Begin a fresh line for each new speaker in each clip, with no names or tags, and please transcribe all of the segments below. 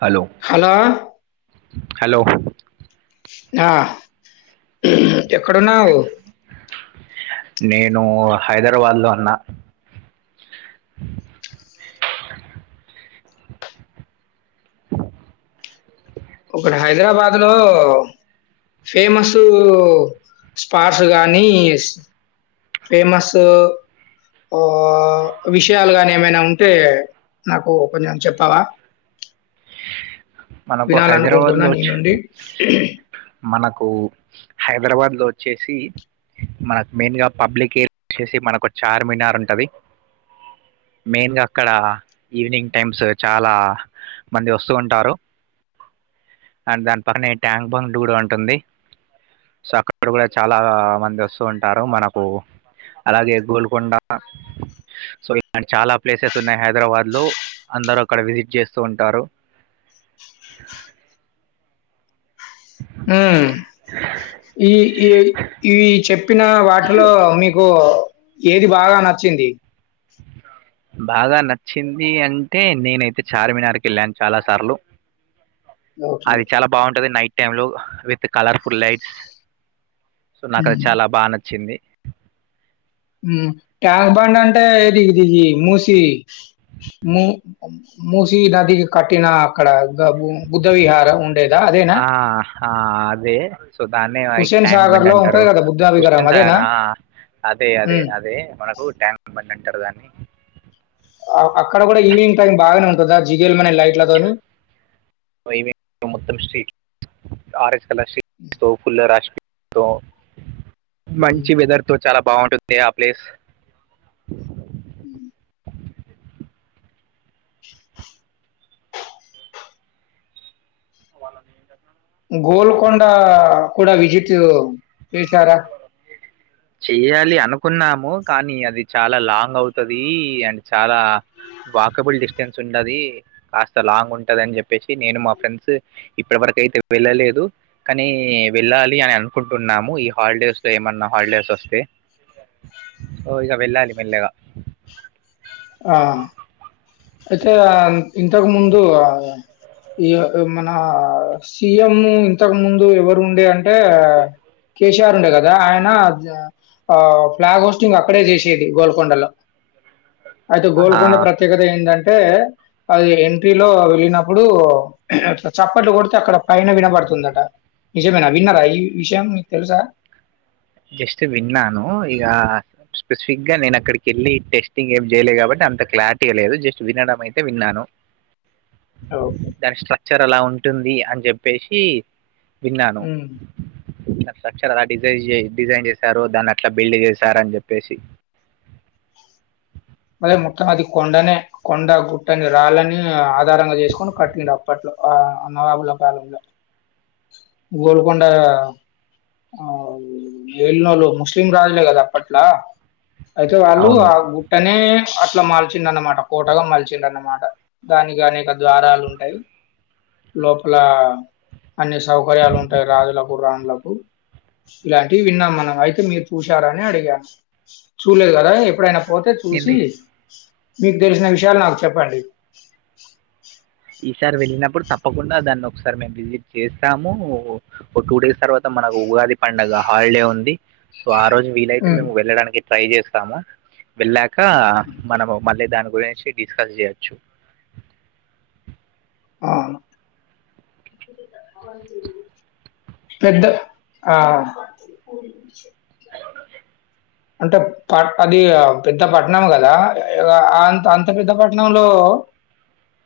Hello
hello
hello
ఆ ఎక్కడున్నావు
నేను హైదరాబాద్ లో అన్నా
ఒకటి హైదరాబాద్ లో ఫేమస్ స్పార్స్ గానీ ఫేమస్ ఆ విషయాలు గాని ఏమైనా ఉంటే నాకు కొంచెం చెప్తావా
మనకు
వినాలనుకుంటున్నా
హైదరాబాద్లో
నీ
వచ్చి
వండి
మనకు హైదరాబాద్లో వచ్చేసి మనకు మెయిన్గా పబ్లిక్ ఏరియా వచ్చేసి మనకు చార్మినార్ ఉంటది మెయిన్గా అక్కడ ఈవినింగ్ టైమ్స్ చాలా మంది వస్తూ ఉంటారు అండ్ దాని పక్కనే ట్యాంక్ బంగ్డ్ కూడా ఉంటుంది సో అక్కడ కూడా చాలా మంది వస్తూ ఉంటారు మనకు అలాగే గోల్కొండ సో ఇలాంటి చాలా ప్లేసెస్ ఉన్నాయి హైదరాబాద్లో అందరూ అక్కడ విజిట్ చేస్తూ ఉంటారు
ఆ ఈ ఈ చెప్ చెప్పిన వాటిలో మీకు ఏది బాగా నచ్చింది
బాగా నచ్చింది అంటే నేనైతే చార్మినార్కి వెళ్ళాను చాలా సార్లు
ఓకే.
అది చాలా బాగుంటది నైట్ టలో విత్ కలర్ఫుల్ లైట్స్ సో నాకు అది
హ్మ్.
చాలా బాగా నచ్చింది
ట్యాంక్ బండ్ అంటే ఏది ఇది మూసి ము మూసి నదికి కట్టిన అక్కడ దగ బుద్ధ విహారం ఉండేదా అదేనా
ఆ! ఆ అదే సో దాన్నే హైట్
హుస్సేన్
ట్యాంక్
సాగర్
బండ్
లో ఉంటది
అంటారు
కదా బుద్ధ విహారం
హుస్సేన్
అదేనా
సాగర అదే అదే
ఉమ్
అదే మనకు ట్యాంక్ బండ్ అంటారు దాన్ని
ఆ అక్కడ కూడా ఈవినింగ్ టైమ్ బాగానే ఉంటుందా జిగేల్ మనెల్
[unintelligible] మొత్తం స్ట్రీట్ కారేస్ క శస్త ఫుల్ల రాష్ట్ర తో
ఉమ్.
మంచి వెదర్ తో చాలా బాగుంటుంది ఆ ప్లేస్
మ్మ్
వాళ్ళని ఏంట
గోల్కొండ కూడా విజిట్ చేసారా
చెయ్యాలి అనుకున్నాము కానీ అది చాలా లాంగ్ అవుతది అండ్ చాలా వాకబుల్ డిస్టెన్స్ ఉండది కాస్త లాంగ్ ఉంటది అని చెప్పేసి నేను మా ఫ్రెండ్స్ ఇప్పటి వరకు అయితే వెళ్ళలేదు కానీ వెళ్ళాలి అని అనుకుంటున్నాము ఈ హాలిడేస్ లో ఏమన్నా హాలిడేస్ వస్తే సో ఇక వెళ్ళాలి మెల్లగా
ఆ అయితే ఇంతకు ముందు ఇగ మన సి ఎం ఇంతకు ముందు ఎవరు ఉండే అంటే టే కే సీ ఆర్ ఉండే కదా ఆయన అబ్జా ఆ ఫ్లాగ్ హోస్టింగ్ అక్కడే చేసేది గోల్కొండలో అయితే
ఆ!
గోల్కొండ ప్రత్యేకత్ ఏంటంటే అది ఎంట్రీలో వెళ్ళినప్పుడు చప్పట్లు కొడితే అక్కడ పైన వినబడుతుందట నిజమేనా విన్నారా ఈ విషయం మీకు తెలుసా
జస్ట్ విన్నాను ఇక స్పెసిఫిక్గా నేను అక్కడికి వెళ్ళి టెస్టింగ్ ఏం చేయలేదు కాబట్టి అంత క్లారిటీ లేదు జస్ట్ వినడం అయితే విన్నాను.
ఓకే.
దాని స్ట్రక్చర్ ఎలా ఉంటు టుంది అని చెప్పేసి విన్నాను
హ్మ్.
ఆ స్ట్రక్చర్ డిజైన్ చే డిజైన్ చేశారు దాన్ని అట్లా బిల్డ్ చేశారని చెప్పేసి
అదే మొత్తం అది కొండనే కొండ గుట్టని రాలని ఆధారంగా చేసుకొని కట్టుటికుడు అప్పట్లో ఆ నవాబుల కాలంలో గోల్కొండ ఆ ఏలినోలుు ముస్లిం రాజులే కదా అప్పట్లా అయితే వాళ్ళు
అవును
ఆ గు డనే అట్లా మల్చిండ అనమాట కోటగా మల్చిండ అనమాట దానికి అనేక ద్వారాలు ఉంటాయి. లోపల అన్ని సౌకర్యాలు ఉంటాయి రాజులకు రాణిలకు ఇలాంటివి విన్నాం మనం అయితే మీరు చూశారని అడిగాను చూలేదు కదా ఎప్పుడైనా పో చూసి
ఏంది
మీకు తెలిసిన విషయాలు నాకు చెప్పండి
ఈసారి వెళ్ళినప్పుడు తప్పకుండా దాన్ని ఒకసారి మేము విజిట్ చేస్తాము ఒక ఓ టూ డేస్ తర్వాత మనకు ఉగాది పండగ హాలిడే ఉంది సో ఆ రోజు వీలైతే
ఉమ్,
మేము వెళ్ళడానికి ట్రై చేస్తాము వెళ్ళక్ కా మనము మళ్ళీ దాని ఓర్రయించి డిస్కస్ చేయచ్చు
అవును పెద్ద ఆ అంటే ప అది పెద్ద పట్నం గాదా ఆ అంత అంత పెద్ద పట్నంలో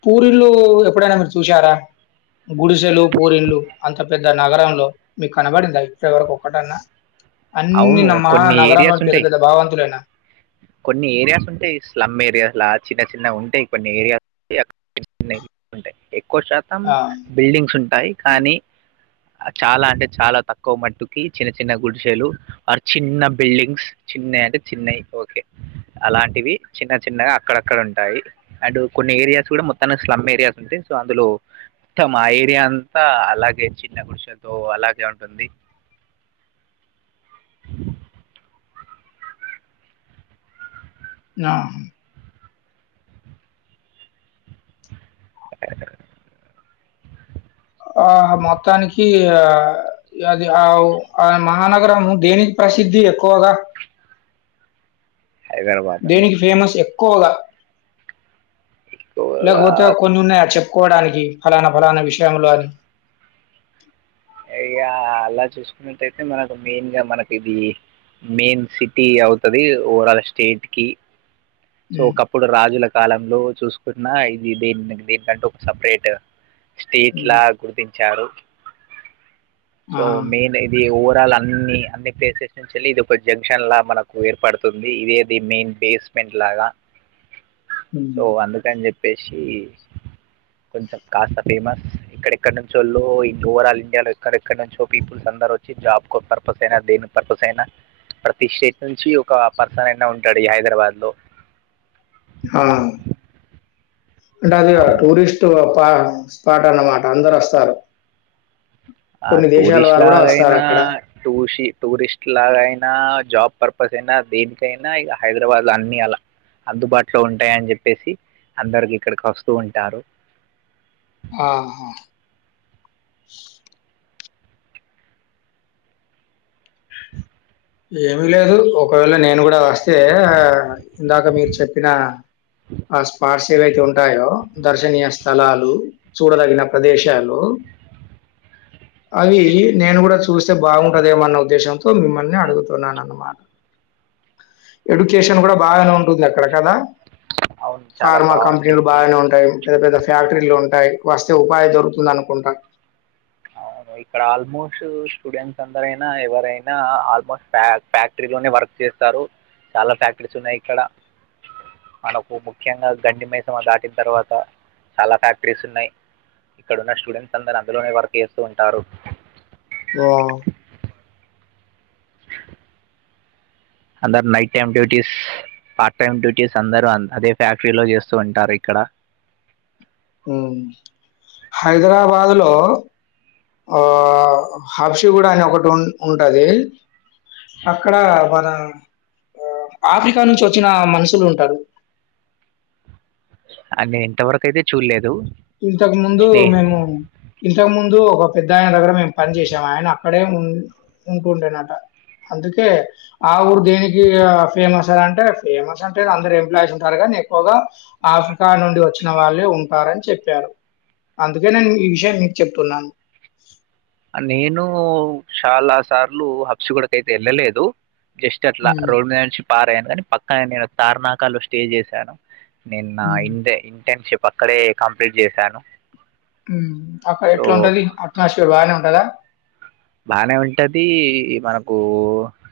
పూరిళ్లు ఎప్పుడైనా మీరు చూసారా. గుడిసెలు పూరిళ్లు అంత పెద్ద నగరంలో మీకు కనబడిందా ఇప్పటివరకు ఒక్కటన్నా అన్ని
అవును
నమ్మ
కొన్ని
నగరంలో
ఏరియాస్ ఉంటాయి. కొన్ని ఏరియాస్ ఉంటాయి. స్లమ్ ఏరియాస్ లా చిన్న చిన్న ఉం ఉంటాయి కొన్ని ఏరియాస్ కి అట్ [unintelligible] వున్నాయ్ ఉంటాయి ఏ ఎక్కువ శాతం
ఆ
బిల్డింగ్స్ ఉంటాయి.
హ్మ్.
కానీ చాలా అంటే చాలా తక్కువ మట్టుకి చిన్న చిన్న గుడిసెలు ఆర్ చిన్న బిల్డింగ్స్ చిన్నయి అంటే చిన్నయి ఓకే అలాంటివి చిన్న చిన్నగా అక్కడక్కడ ఉంటాయి. అండ్ కొన్ని ఏరియాస్ కూడా మొత్తాన్ని స్లమ్ ఏరియాస్ ఉంటాయి. సో అందులో మొత్తం ఆ ఏరియా అంతా అలాగే చిన్న గుడిషతో అలాగే ఉంటుంది.
[unintelligible] ఆహా మొత్తానికి ఆ అది ఆ వు ఆ మహానగరము దేనికి ప్రసిద్ధి ఎక్కువగా
హైదరాబాద్
దేనికి ఫేమస్ ఎక్ క్కువగా
ఎక్కువగా
లేకపోతే కొనున్నాయ చెప్ కోవడానికి ఫలానా ఫలానా విషయంలో అని
ఇగ అలా చూసుకున్నటయితే మనకు మెయిన్ గా మనకి ఇది మెయిన్ సిటీ అవుతది. ఓవరాల్ స్టేట్ కి సో
హ్మ్.
ఒకప్పుడు రాజుల కాలంలో చూస్ ఇప్పుడున్న ఇది దేన్ దేనికంటే ఒక సపరేట్ స్టేట్
హ్మ్.
లగా గుర్తించారు
ఆ!
సో మెయిన్ ఇది ఓవర్ త అన్ని అన్ని ప్లేసెస్ నుంచేళ్ళి ఇది ఒక జంక్షన్ లా మనకు ఏర్పడుతుంది. ఇదే ది మెయిన్ బేస్మెంట్ లాగ సో
హ్మ్.
అందుకని చెప్ ఏషి కొంచెం కాస్త ఫేమస్ ఎక్కడెక్కడ నుంచోల్లో ఓవరల్ ఇండియాలో ఎక్కడెక్కడ నుంచో పీపుల్స్ అందరు వచ్చి జాబ్ పర్పస్ అయినా దేని పర్పస్ అయినా ప్రతి స్టేట్ నుంచి ఒక పర్సన్ అయినా ఉంటాడు. ఈ హైదరాబాద్ లో
హ అంటే అది
అవును
టూరిస్ట్ ఆ స్పాట్ అన్నమాట అందరు వోస్తారు.
ఆ టూరిస్ట్ లాగైనా
వస్తారక్కడ.
టూషి టూరిస్ట్ లాగైనా ఆ జాబ్ పర్పస్ అయినా దేనికైనా ఇగ హైదరాబాద్ అన్ని అలా అందుబాటులో ఉంటాయని చెప్పేసి అందరికి ఇక్కడికి వస్తూ ఉంటారు.
ఆహ ఏమి లేదు ఒకవేళ నేను కూడా వస్తే ఆ ఇందాక మీరు చెప్పిన ఆ స్పాట్ ఏవైతే ఉంటాయో దర్శనీయ స్థలాలు చూడదగిన ప్రదేశాలు అవి నేను కూడా చూస్తే బాగుంటదేమన్న ఉద్దేశంతో మిమ్మల్ని అడుగుతున్నా అన్నమాట ఎడ్యుకేషన్ కూడా బాగానే ఉంటుంది. అక్కడ కదా
అవును చాలా
ఫార్మా కంపెనీలు
బాగుంటుంది
బాగానే ఉంటాయి పెద్ద పెద్ద ఫ్యాక్టరీలు వస్తే ఉపాయం దొరుకుతుంది అనుకుంటా
అవును ఇక్కడ ఆల్మోస్ట్ స్టూడెంట్స్ అందరైనా ఎవరైనా ఆల్మోస్ట్ ఫ ఫ్యాక్టరీలోనే వర్క్ చేస్తారు చాలా ఫ్యాక్టరీస్ ఉన్నాయి ఇక్కడ మనకు ముఖ్యంగా గండి మైసమ్మ దాటిన తర్వాత చాలా ఫ్యాక్టరీస్ ఉన్నాయి ఇక్కడ ఉన్న స్టూడెంట్స్ అందరు అందులోనే వర్క్ చేస్తూ ఉంటారు
వా
అందరు night time duties part time duties అందరూ అదే ఫ్యాక్టరీలో చేస్తూ ఉంటారు ఇక్కడ
ఉ హైదరాబాద్ లో ఆ హఫషిగూడ అని ఒకటి ఉ ఉంటది అక్కడ మన ఆ ఆఫ్రికా నుంచి వచ్చిన మనుషులు ఉంటారు
అని ఇంతవరకు అయితే చూడలేదు
ఇంతకు ముందు
నే
మేము ఇంతకు ముందు ముందు ఒక పెద్ద ఆయన దగ్గర మేము పని చేసాం ఆయన అక్కడే ఉ ఉంటుండేనట అందుకే ఆ ఊరు దేనికి ఫేమస్ అ అంటే ఫేమస్ అంటే అందరు ఎంప్లాయీస్ ఉంటారు కానీ ఎక్కువగా ఆఫ్రికా నుండి వచ్చిన వాళ్ళే ఉంటారుని చెప్ప చెప్పారు అందుకే నేను ఈ విషయం మీకు చెప్తున్నాను
నేను చాలా సార్లు హబ్సీ గూడ కయితే వెళ్ళలేదు జస్ట్ అట్లా
ఉమ్
రోడ్ మీద పారయను కానీ పక్కనే నేను తార్నాకాలు స్టే చేశాను నిన్న
ఉమ్
ఇంతే ఇంటర్న్షిప్ అక్కడే కంప్లీట్ చేశాను
ఉమ్ అక్కడ
సో
ఎట్లా ఉంటది అట్మాస్ఫియర్ బాగానే ఉంటదా
బానే ఉంటది మనకు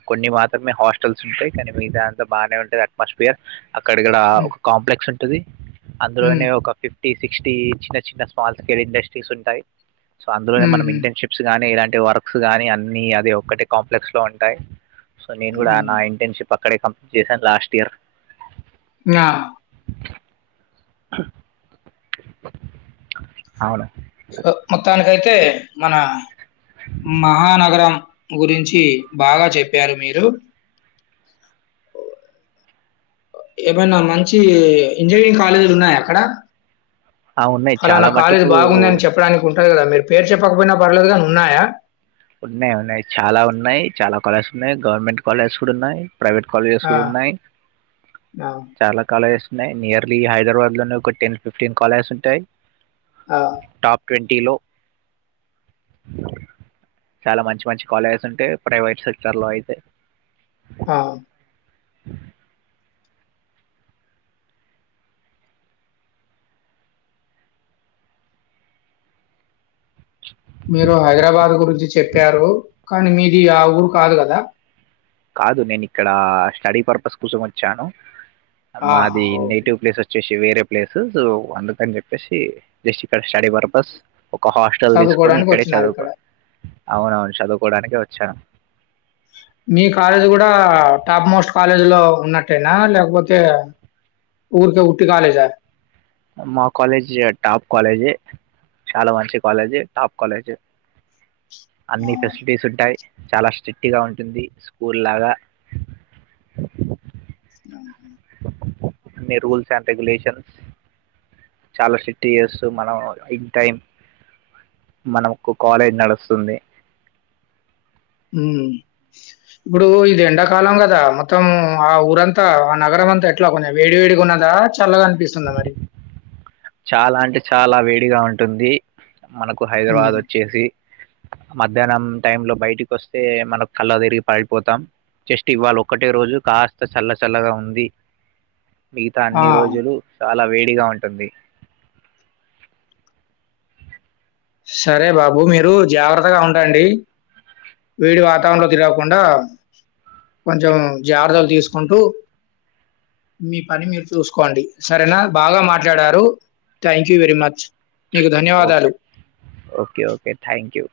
కొన్ని మాత్రమే హాస్టల్స్ ఉంటాయి కానీ మిగతాదంతా బాగానే ఉంటది అట్మాస్ఫియర్ అక్కడక్కడ
ఉమ్
ఒక కాంప్లెక్స్ ఉంట
ఉమ్
అందులోనే ఒక ఫ ఫిఫ్టీ సిక్స్టీ చిన్న చిన్న స్మాల్ స్కేల్ ఇండస్ట్రీస్ ఉంటాయి సో అందులోనే
ఉమ్
మనం
ఉమ్
ఇంటర్న్షిప్స్ గానీ ఇలాంటి [unintelligible] బుక్స్ గాని అన్నిీ అది ఒక్కటి కాంప్లెక్స్ లో ఉంటాయి సో నేను కూడా నా
ఉమ్
ఇంటర్న్షిప్ అ అక్కడే కంప్లీట్ చేశాను లాస్ట్ ఇయర్
ఆ
అవునా
సో మొత్తానికై తే మన మహానగరం గురించి బాగా చెప్పారు మీరు ఏమైనా మంచి ఇంజనీరింగ్ కాలేజీలు ఉన్నాయా అక్కడ
ఆ, ఉన్నాయి చాలా
ఫలానా కాలేజ్
మటుకు
బాగుంది అని చెప్పడానికి ఉంటారు కదా మీరు పేరు చెప్పకపోయినా పర్లేదు కాని ఉన్నాయా
ఉన్నాయి ఉన్నాయి చాలా ఉన్నాయి చాలా కాలేజెస్ ఉన్నాయి. గవర్నమెంట్ కాలేజ్స్ కూడా ఉన్నాయి. ప్రైవేట్ కాలేజెస్
ఆ!
కూడా ఉన్నాయి
ఆ!
చాలా కాలేజెస్ ఉన్నాయి నియర్లీ హైదరాబాద్ లోనే ఒక టెన్ ఫిఫ్టీన్ కాలేజస్ ఉంటాయి
ఆ!
టాప్ ట్వన్ టిలో చాలా మంచి మంచి కాలేజెస్ ఉంటాయి. ప్రైవేట్ సెక్టర్ లో అయితే,
ఆ మీరు హైదరాబాద్ గురించి చెప్పారు కానీ మీది ఆ ఊరు కాదు కదా
కాదు నేను ఇక్కడ స్టడీ పర్పస్ కోసం వచ్చాను
ఆహా!
మాది
ఓకే.
నెటివ్ ప్లేస్ వచ్చేసి వేరే ప్లేసేస్ అందుకని చెప్పేసి జస్ట్ ఇక్కడ స్టడీ పర్పస్ ఒక హాస్టల్ తీసుకొని ఇక్కడే
చదువుకోవడానికొచ్చినారిక్కడ.
చదువుతను అవునవును చదువుకోవడానికే వచ్చాను
మీ కాలేజ్ కూడా టాప్ మోస్ట్ కాలేజీ లో ఉన్నట్టేనా, లేకపోతే ఊరికే ఉట్టి కాలేజా?
మా కాలేజ్ టాప్ కాలేజ్ చాలా మంచి కాలేజి టాప్ కాలేజ్
ఆ!
అన్ని ఫెసిలిటీస్ ఉంటాయి చాలా స్ట్రిక్ట్ గా ఉంటుంది స్కూల్ లాగా
[inaudible]
అన్ని రూల్స్ అండ్ రెగ్యులేషన్స్ చాలా స్ట్రిక్ట్ చేస్తూ మనం ఇన్ టైం మనకు కాలేజ్ నడుస్తుంది
ఉమ్ ఇప్పుడు ఇది ఎండాకాలం కదా మొత్తం ఆ ఊరంతా ఆ నగరం అంతా ఎట్లా కొంచం వేడి వేడిగా ఉన్నదా చ చల్లగా అనిపిస్తుందా మరి
చాలా అంటే చాలా వేడిగా ఉంటుంది మనకు
హ్మ్.
హైదరాబాద్ ఓచ్చేసి మధ్యాహ్నం టైంలో బయటకి వస్తే మనం కళ్ళ తిరిగి పడిపోతాం. జస్ట్ ఇవ్వవాల ఒకటే రోజు కాస్త చల్ల చల్లగా ఉంది మిగతా
ఆ!
అన్ని రోజులు చాలా వేడిగా ఉంటుంది
సరే బాబు మీరు జాగ్రత్తగా ఉండండి వేడి వాతావరణంలో తిరగకుండా కొంచెం జాగ్రతలు తీసుకుంటూ మీ పని మీరు చూసుకోండి సరేనా, బాగా మాట్లాడారు థ్యాంక్ యూ వెరీ మచ్. మీకు ధన్యవాదాలు.
Okay okay okay thank you